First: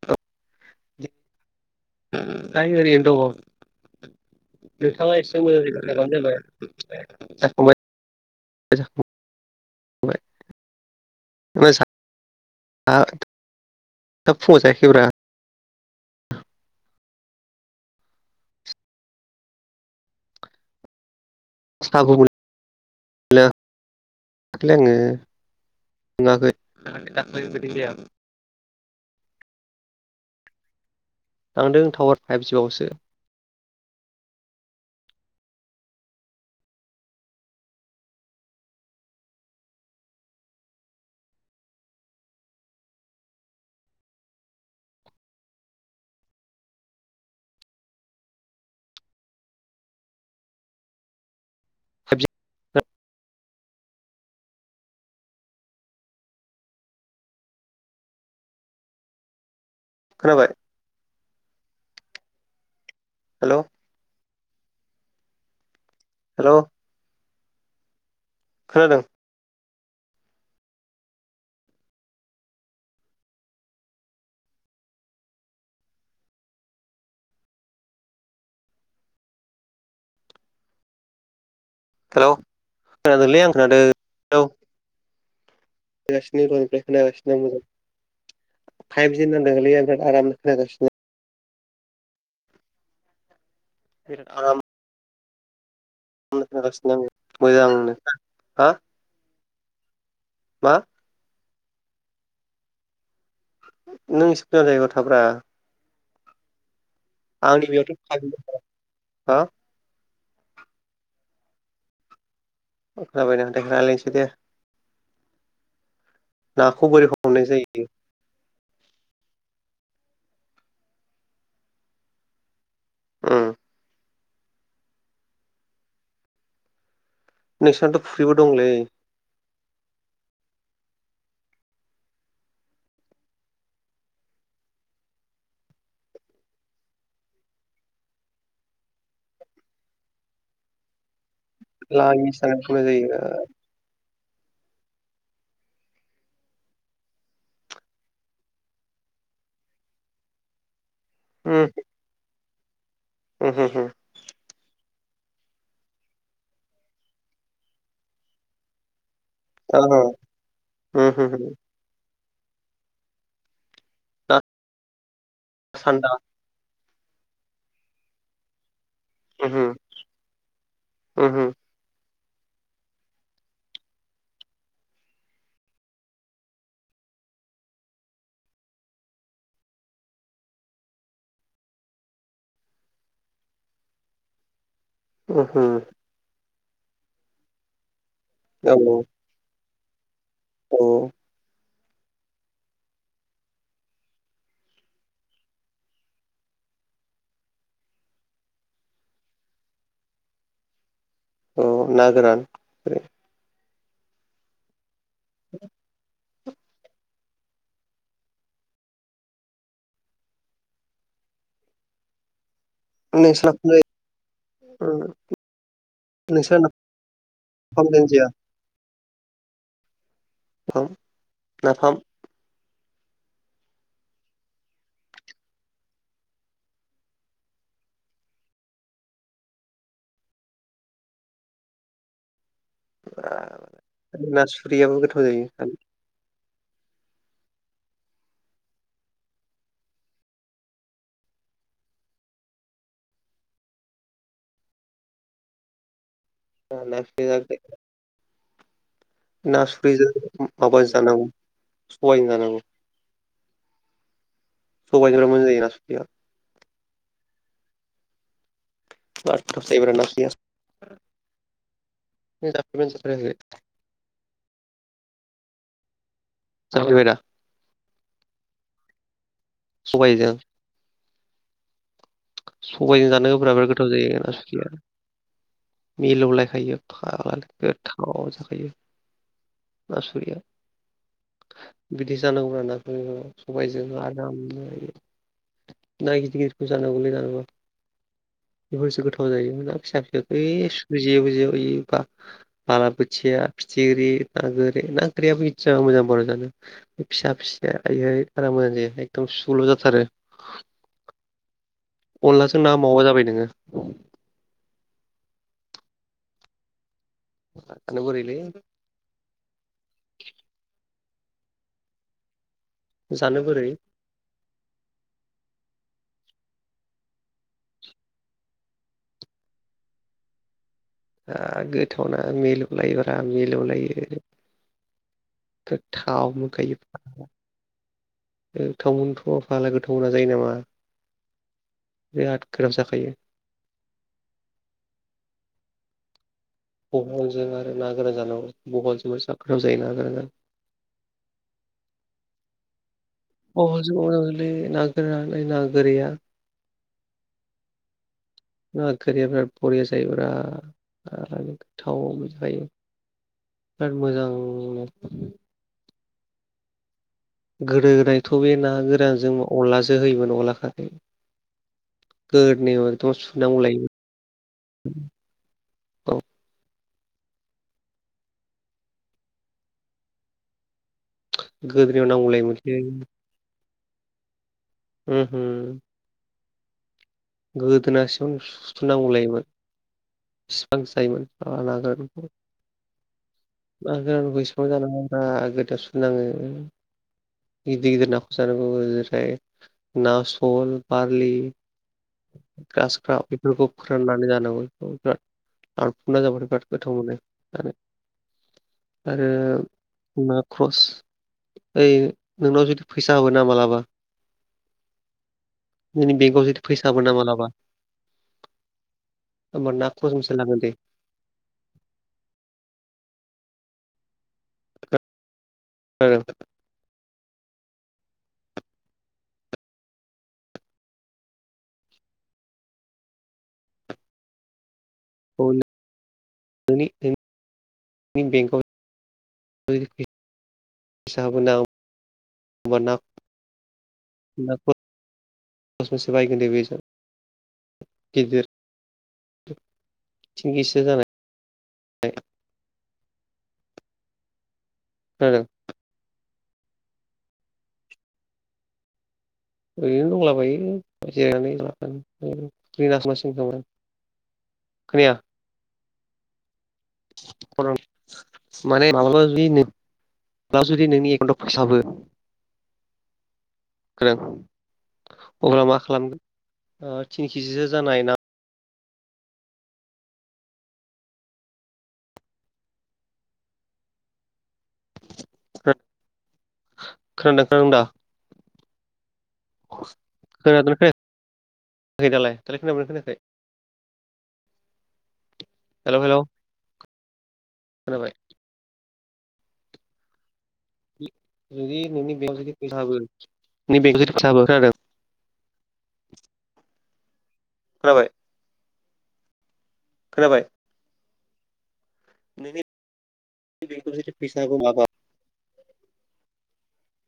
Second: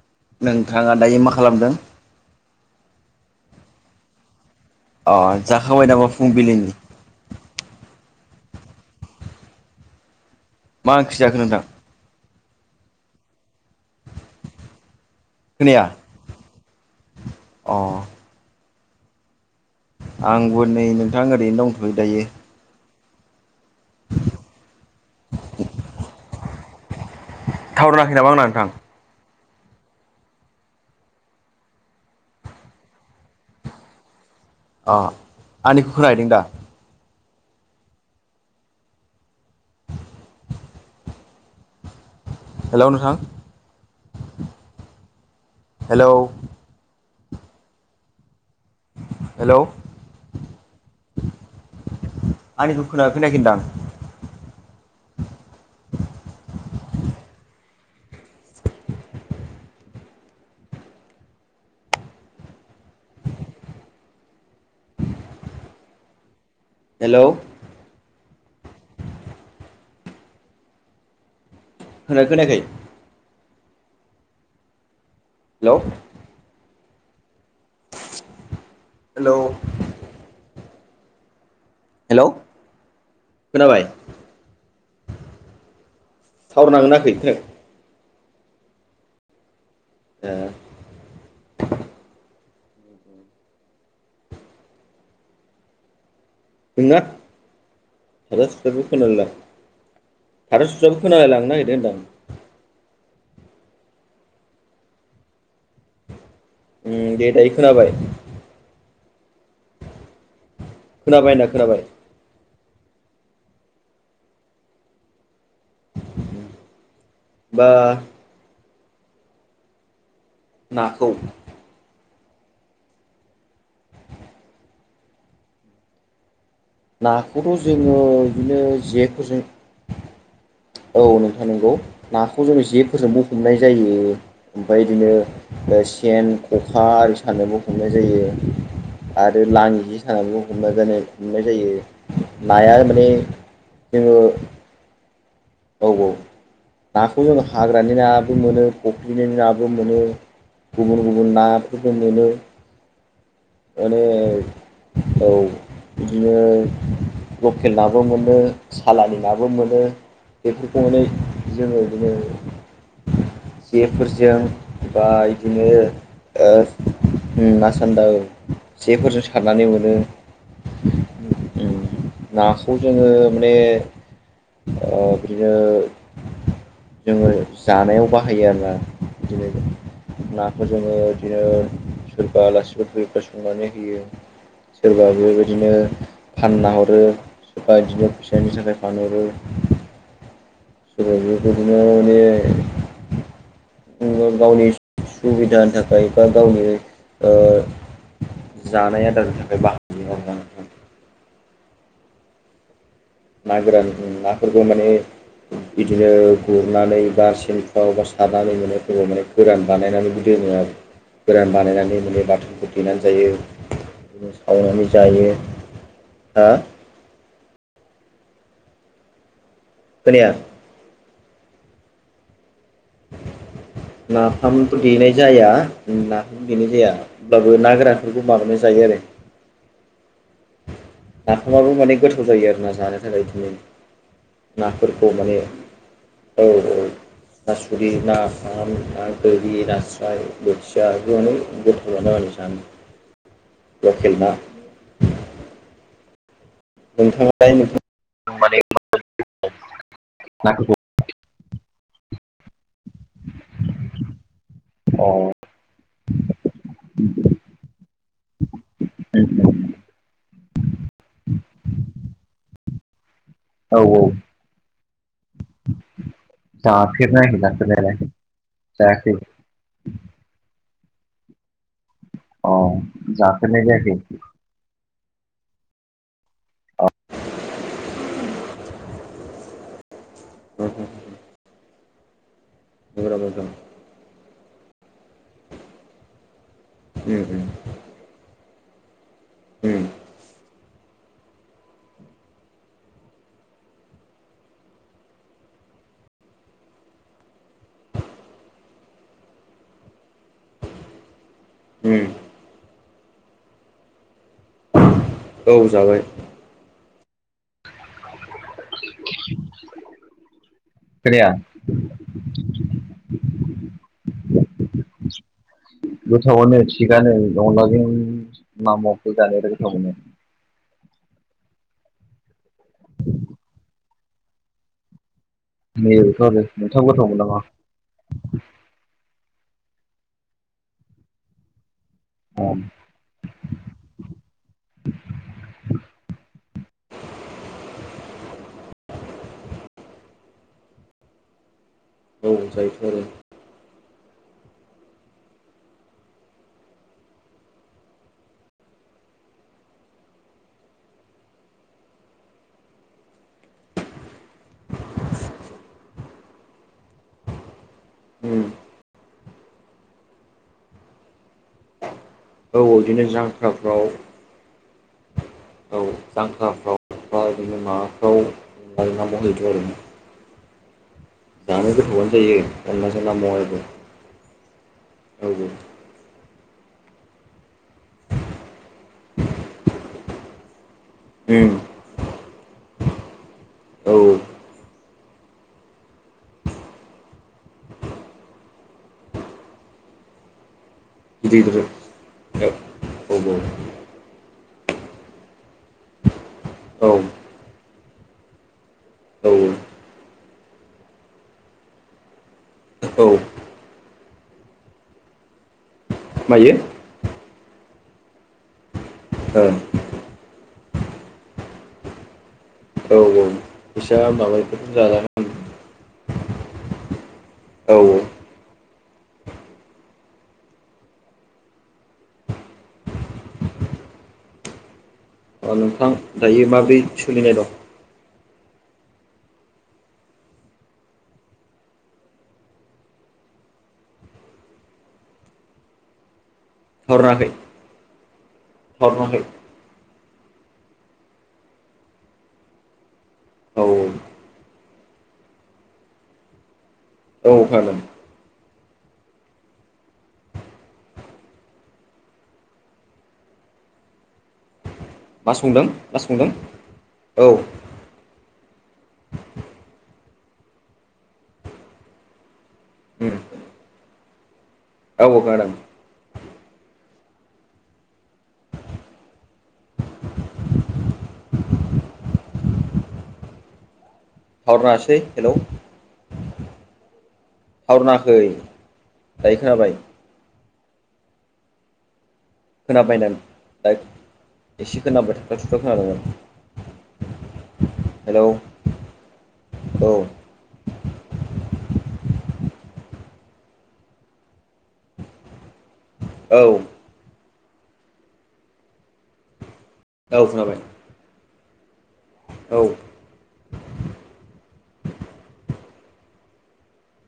औ। नोंथाङा दायो मा खालामदों? आं ओरैनो दङ। नोंथाङा अ एसे मोजां जाखाबाय नामा जबानो जाबाय फुंबिलिनि जाखांबाय। [unintelligible] मा ओंख्रि जाखो नोंथां [unintelligible] दा फुंयाव जायाखैब्रा खोनाया। अ आंबो नै नोंथां ओरैनो दंथ'यो दायो। दाखलै आङो नङाखै। [unintelligible] थावार नाङाखै नामा आंना नोंथा? नांदों टावार फाइभजिआवसो अ आंनिखौ खोनाहैदों दा। हेल' नोंथां। हेलौ। हेलौ फाइभजि आंनिखौ खोनादोंना खोनाखै होंदां खोनाबाय। हेलौ हेल' हेलौ खोनादों। खोनादोंना खोनायाखै। हेलौ। हेलौ। हेलौ हेल' खोनादोंलै आं खोनाबाय खोनादों औ। खोगासिनो थावर र'निफ्राय नांदों ना नाङाखै खोनागासिनों खोनाखै मोजां फाइभज होन न दलैया बिराद आरामनो ए खोनागासिनो आराम। थांगासिनो नोंना आङो मोजांनो हा खोनायला हार मा सुराबो खोनालाय लांनो नागिरदों होनदां आं नों सकु जायगायाव थाब्रा। उम दे। दायो आंनि खोनाबाय बेयावथ' [unintelligible] खोनाबाय ना खोनाबाय। खोनाबायना नोंथां? रायलायनोसै दे। नाखौ बोरै हमनाय बा जायों नाखौ उम। नाखौथ' जोङो नोंसिनाथ' फुख्रिबो बिदिनो दंलै जेफोरजों औ नोंथां नोंगौ नाखौ जोङो जेफोरजोंबो हमनाय जायो ओमफ्राय बिदिनो ओ सेन, ख'खा आरि सानोबो हमनाय जायो। आरो लांङि जि सानानैबो हमना जानाय हमनाय जायो। लाङि सानानै नाया हमनाय माने जायो जोंङो औ - औ नाखौ जों हाग्रानि नाबो मोनो फख्रिनि नाबो मोनो। गुबुन - गुबुन उम नाफोरबो मोनो उमहो हो माने। औ बिदिनो लकेल नाबो मोनो। सालानि नाबो मोनो। ओहो बेफोरखौ माने उमहो हो जोङो बिदिनो जेफोर जों ना बा बिदिनो सान्दा ओ उम ना सान्दा औ। जेफोरजों उमहो सारनानै मोनो। उमहो नाखौ जोङो माने ओ बिदिनो जोङो जानायाव बाहायो आरोना बिदिनो नाखौ जोङो बिदिनो सोरबा आलासिफोर फैयोब्ला संनानै होयो। सोरबा उमहो बेबायदिनो फानना हरो सोरबा बिदिनो फैसानि थाखाय औ फानहरो। औ सोरबा बेबायदिनो माने गावनि सुबिदानि थाखाय बा गावनि ओ जानाय आदारनि थाखाय बां [unintelligible] औ ना गोरान ना गोरान नाफोरखौ माने बिदिनो गुरनानै बा सेनफ्राव बा सानानै मोनोव माने गोरान बानायनानैबो दोनो आरो। गोरान बानायनानै मोने बाथोनखौ देनानै जायो नोंस्रा बिदिनो सावनानै उम जायो हो नोंस्रा [unintelligible] खोनाया नाफाम नाफामथ' देनाय जाया नाफाम देनाय जाया होमब्लाबो ना गोरानफोरखौ माबाना जायो आरो। नाफामाबो माने गोथाव जायो आरो ना जानो थाखाय बिदिनो नाफाम नासुरियाबो नाफोरखौ गोथाव माने जायो औ - औ। नासुरि, नाफाम, ना गोरि, नास्राय, बोथिया बे अनेक बेनो आरो जानो बे लखेल ना नासुरि नोंथाङा नों माने [unintelligible] ना सुखैजों माबाजों जानांगौ सबायजों जानांगौ। अ सबायफोरजों मोजां जायों ना सुरिया। [inaudible] [unintelligible] औ-औ। जाफेरबाय दा जाफेर नायाखै जाफेरनायालाय‌ जाखै। सबायजों अ सबायजों जानो जाफेरनाय जायाखै [unintelligible] मिलौलायखायो [unintelligible] गोथाव जाखायो। नासुरिया नंगौ बिदि जानांगौ आरो ना नामा नोंथां सबायजों। जों आरामनो ना गिदिर गिदिरखौ जानांगौलै। उम बेफोरसो गोथाव जायो ना उम फिसा फिसाखौ यै सु जेव जेवबा। बालाबोथिया, फिथिख्रि, ना गोरि, ना गोरियाबो इसे मोजां बरिया' जानो। फिसा फिसायाहाय बारा मोजां जाया एखदम सुल' जाथारो। उम अनलाजों ना माववा जाबाय नोङो? औ जाबाय। बोरैलै [inaudible] खोनाया। जानो बोरै गोथावानो थिगानो अनलाजों नामावाखौ जानो आरो गोथाव मोनो। ओ गोथावना मिलौलायोब्रा मिलौलायो। नैबेथ' गोथाव आरो मोनखायो। नोंथाङाबो गोथाव मोनो नामा गोथावमोनथ फाला गोथाव नोङा जायो नामा बिराद गोराब अ जाखायो। बहलजों आरो ना गोरान जानांगौ बहलजोंबो जा गोथाव जायो ना गोराना। औ जायोथ' आरो। अनलाजों अलै ना गोरा ना गोरैया। ना गोरिया बिराद बरिया जायोब्रा, बिराद गोथाव मोनजाखायो। बिराद मोजांनो। गोदो गोदायथ' उम बे ना गोरानजों अनलासो होयोमोन अनला खारै। औ बिदिनो गोदनायावथ सुनांगौ जांख्राफ्राव लायो। औ जांख्राफ्राव बा बिदिनो माबाफ्राव ओमफ्राय मा मावहैदो आरो। जानो गोदोनायाव गोथावानो नांगौ जायो लायोमोनलै उम अनलाजों ना माववायजों। ओम होम। गोदोनासेबांनो सुथ'नांगौलायोमोन बिसिबां उम जायोमोन औ मागा मुगा एसेबां जानाङाब्रा गोदोनायाव सु नाङो। गिदिर गिदिर नाखौसो जानांगौ ना सल, बारलि, गिदिर गिदिर औ गासफ्रा औ बेफोरखौ फोराननानै जानांगौ बेखौ बिराद आरफुना जाबाथाय बिराद गोथाव औ मोनो आरो। औ आरो ना ख्रस ओइ नोंनाव जुदि औ फैसा होबोना मालाबा जोंनि बेंकआव मायो जुदि फैसा हाबोना मालाबा औ होनबाना दजनसे लांगोन दे। औ औ। फैसा माबाफोरजों जानानै। हेलौ औ औ। औ [inaudible] नोंथां दायो माब्रै सोलिनाय दं मैन बेंकआव। [unintelligible] [inaudible] [unintelligible] हराखै। गिदिर थिन खिजिसो जानाय। औ खोनादों औ फानो। ओरैनो दंलाबायो जिरायनानै। [unintelligible] खोनया मा संदों मा संदों? औ [unintelligible] दा जुदि नोंनि एकाउन्टाव फैसा उम हाबो औ औ खोनादों अब्ला मा खालामगोन थिन केजिसो जानाय ना थावार नाङासै हेल' [unintelligible] थावार नाङाखै दायो खोनाबाय खोनादोंना खोनायाखै दालाय दालाय खोनाबायना खोनायाखै खोनादोंमोन दा एसे खोनादों थाथ' थाथ' हेलौ हेलौ खोनादोंमोन खोनाबाय हेलौ औ जुदि नोंनि बेंक जुदि खोथाबो नोंनि बेंखौ जुदि खोथाबो औ खोनाबाय औ खोनाबाय औ नैबे [unintelligible]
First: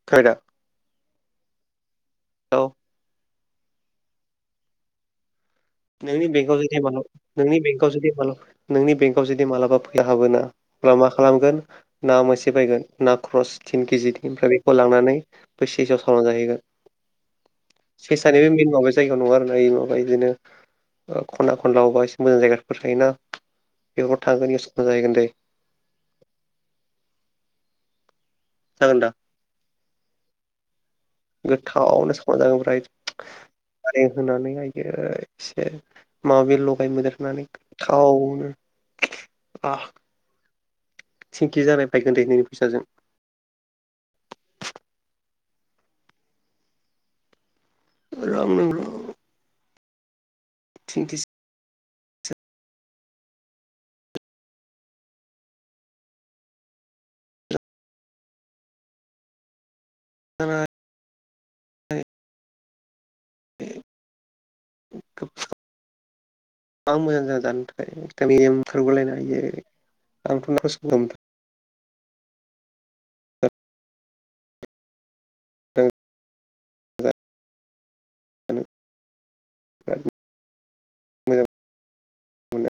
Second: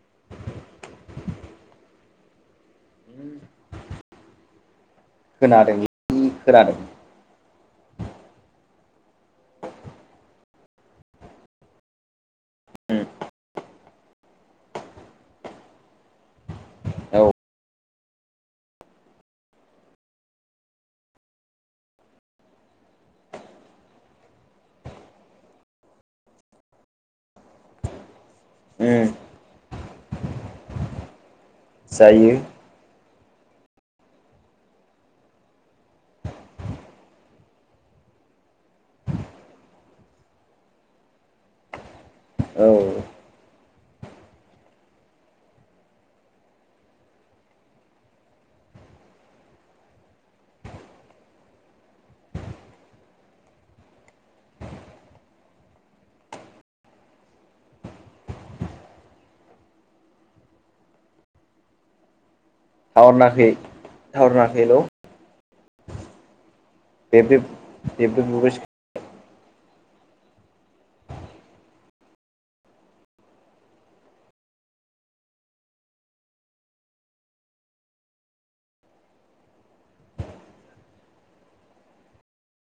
खोनाबाय [unintelligible] खोनादों नोंनि जि बेंगआव खोनादों जुदि [unintelligible] नोंनि बेंकआव जुदि नोंनि बेंकआव जुदि मालाबा फैसा हाबोना अब्ला मा खालामगोन ना मोनसे बायगोन ना क्रस थिन केजिनि ओमफ्राय बेखौ लांनानै आव सावनानै जाहैगोन औ सेसानि बे मेन माबा जायगायाव नङा आरोना माबा बिदिनो खना खनला अबेबा एसे मोजां जायगाफोर थायोना बेफोरखौ थांगोन इउस मोजां जाहैगोन दे जागोन दा उम गोथावनो जायो संना जानांगौब्रा नारें होनानै आयै एसे माबि लगाय मोनदेर होनानै गोथावनो औ [unintelligible] [unintelligible] थिन खिजि [unintelligible] थावार नाङाखै थावार नाङाखै हेलौ गोबां मोजां बेब्रे जादों जानो थाखाय दा बेब्रे बुब्रे बेनि थारगलायनो हायो आंथ' [unintelligible] सम [unintelligible] [unintelligible] मोनो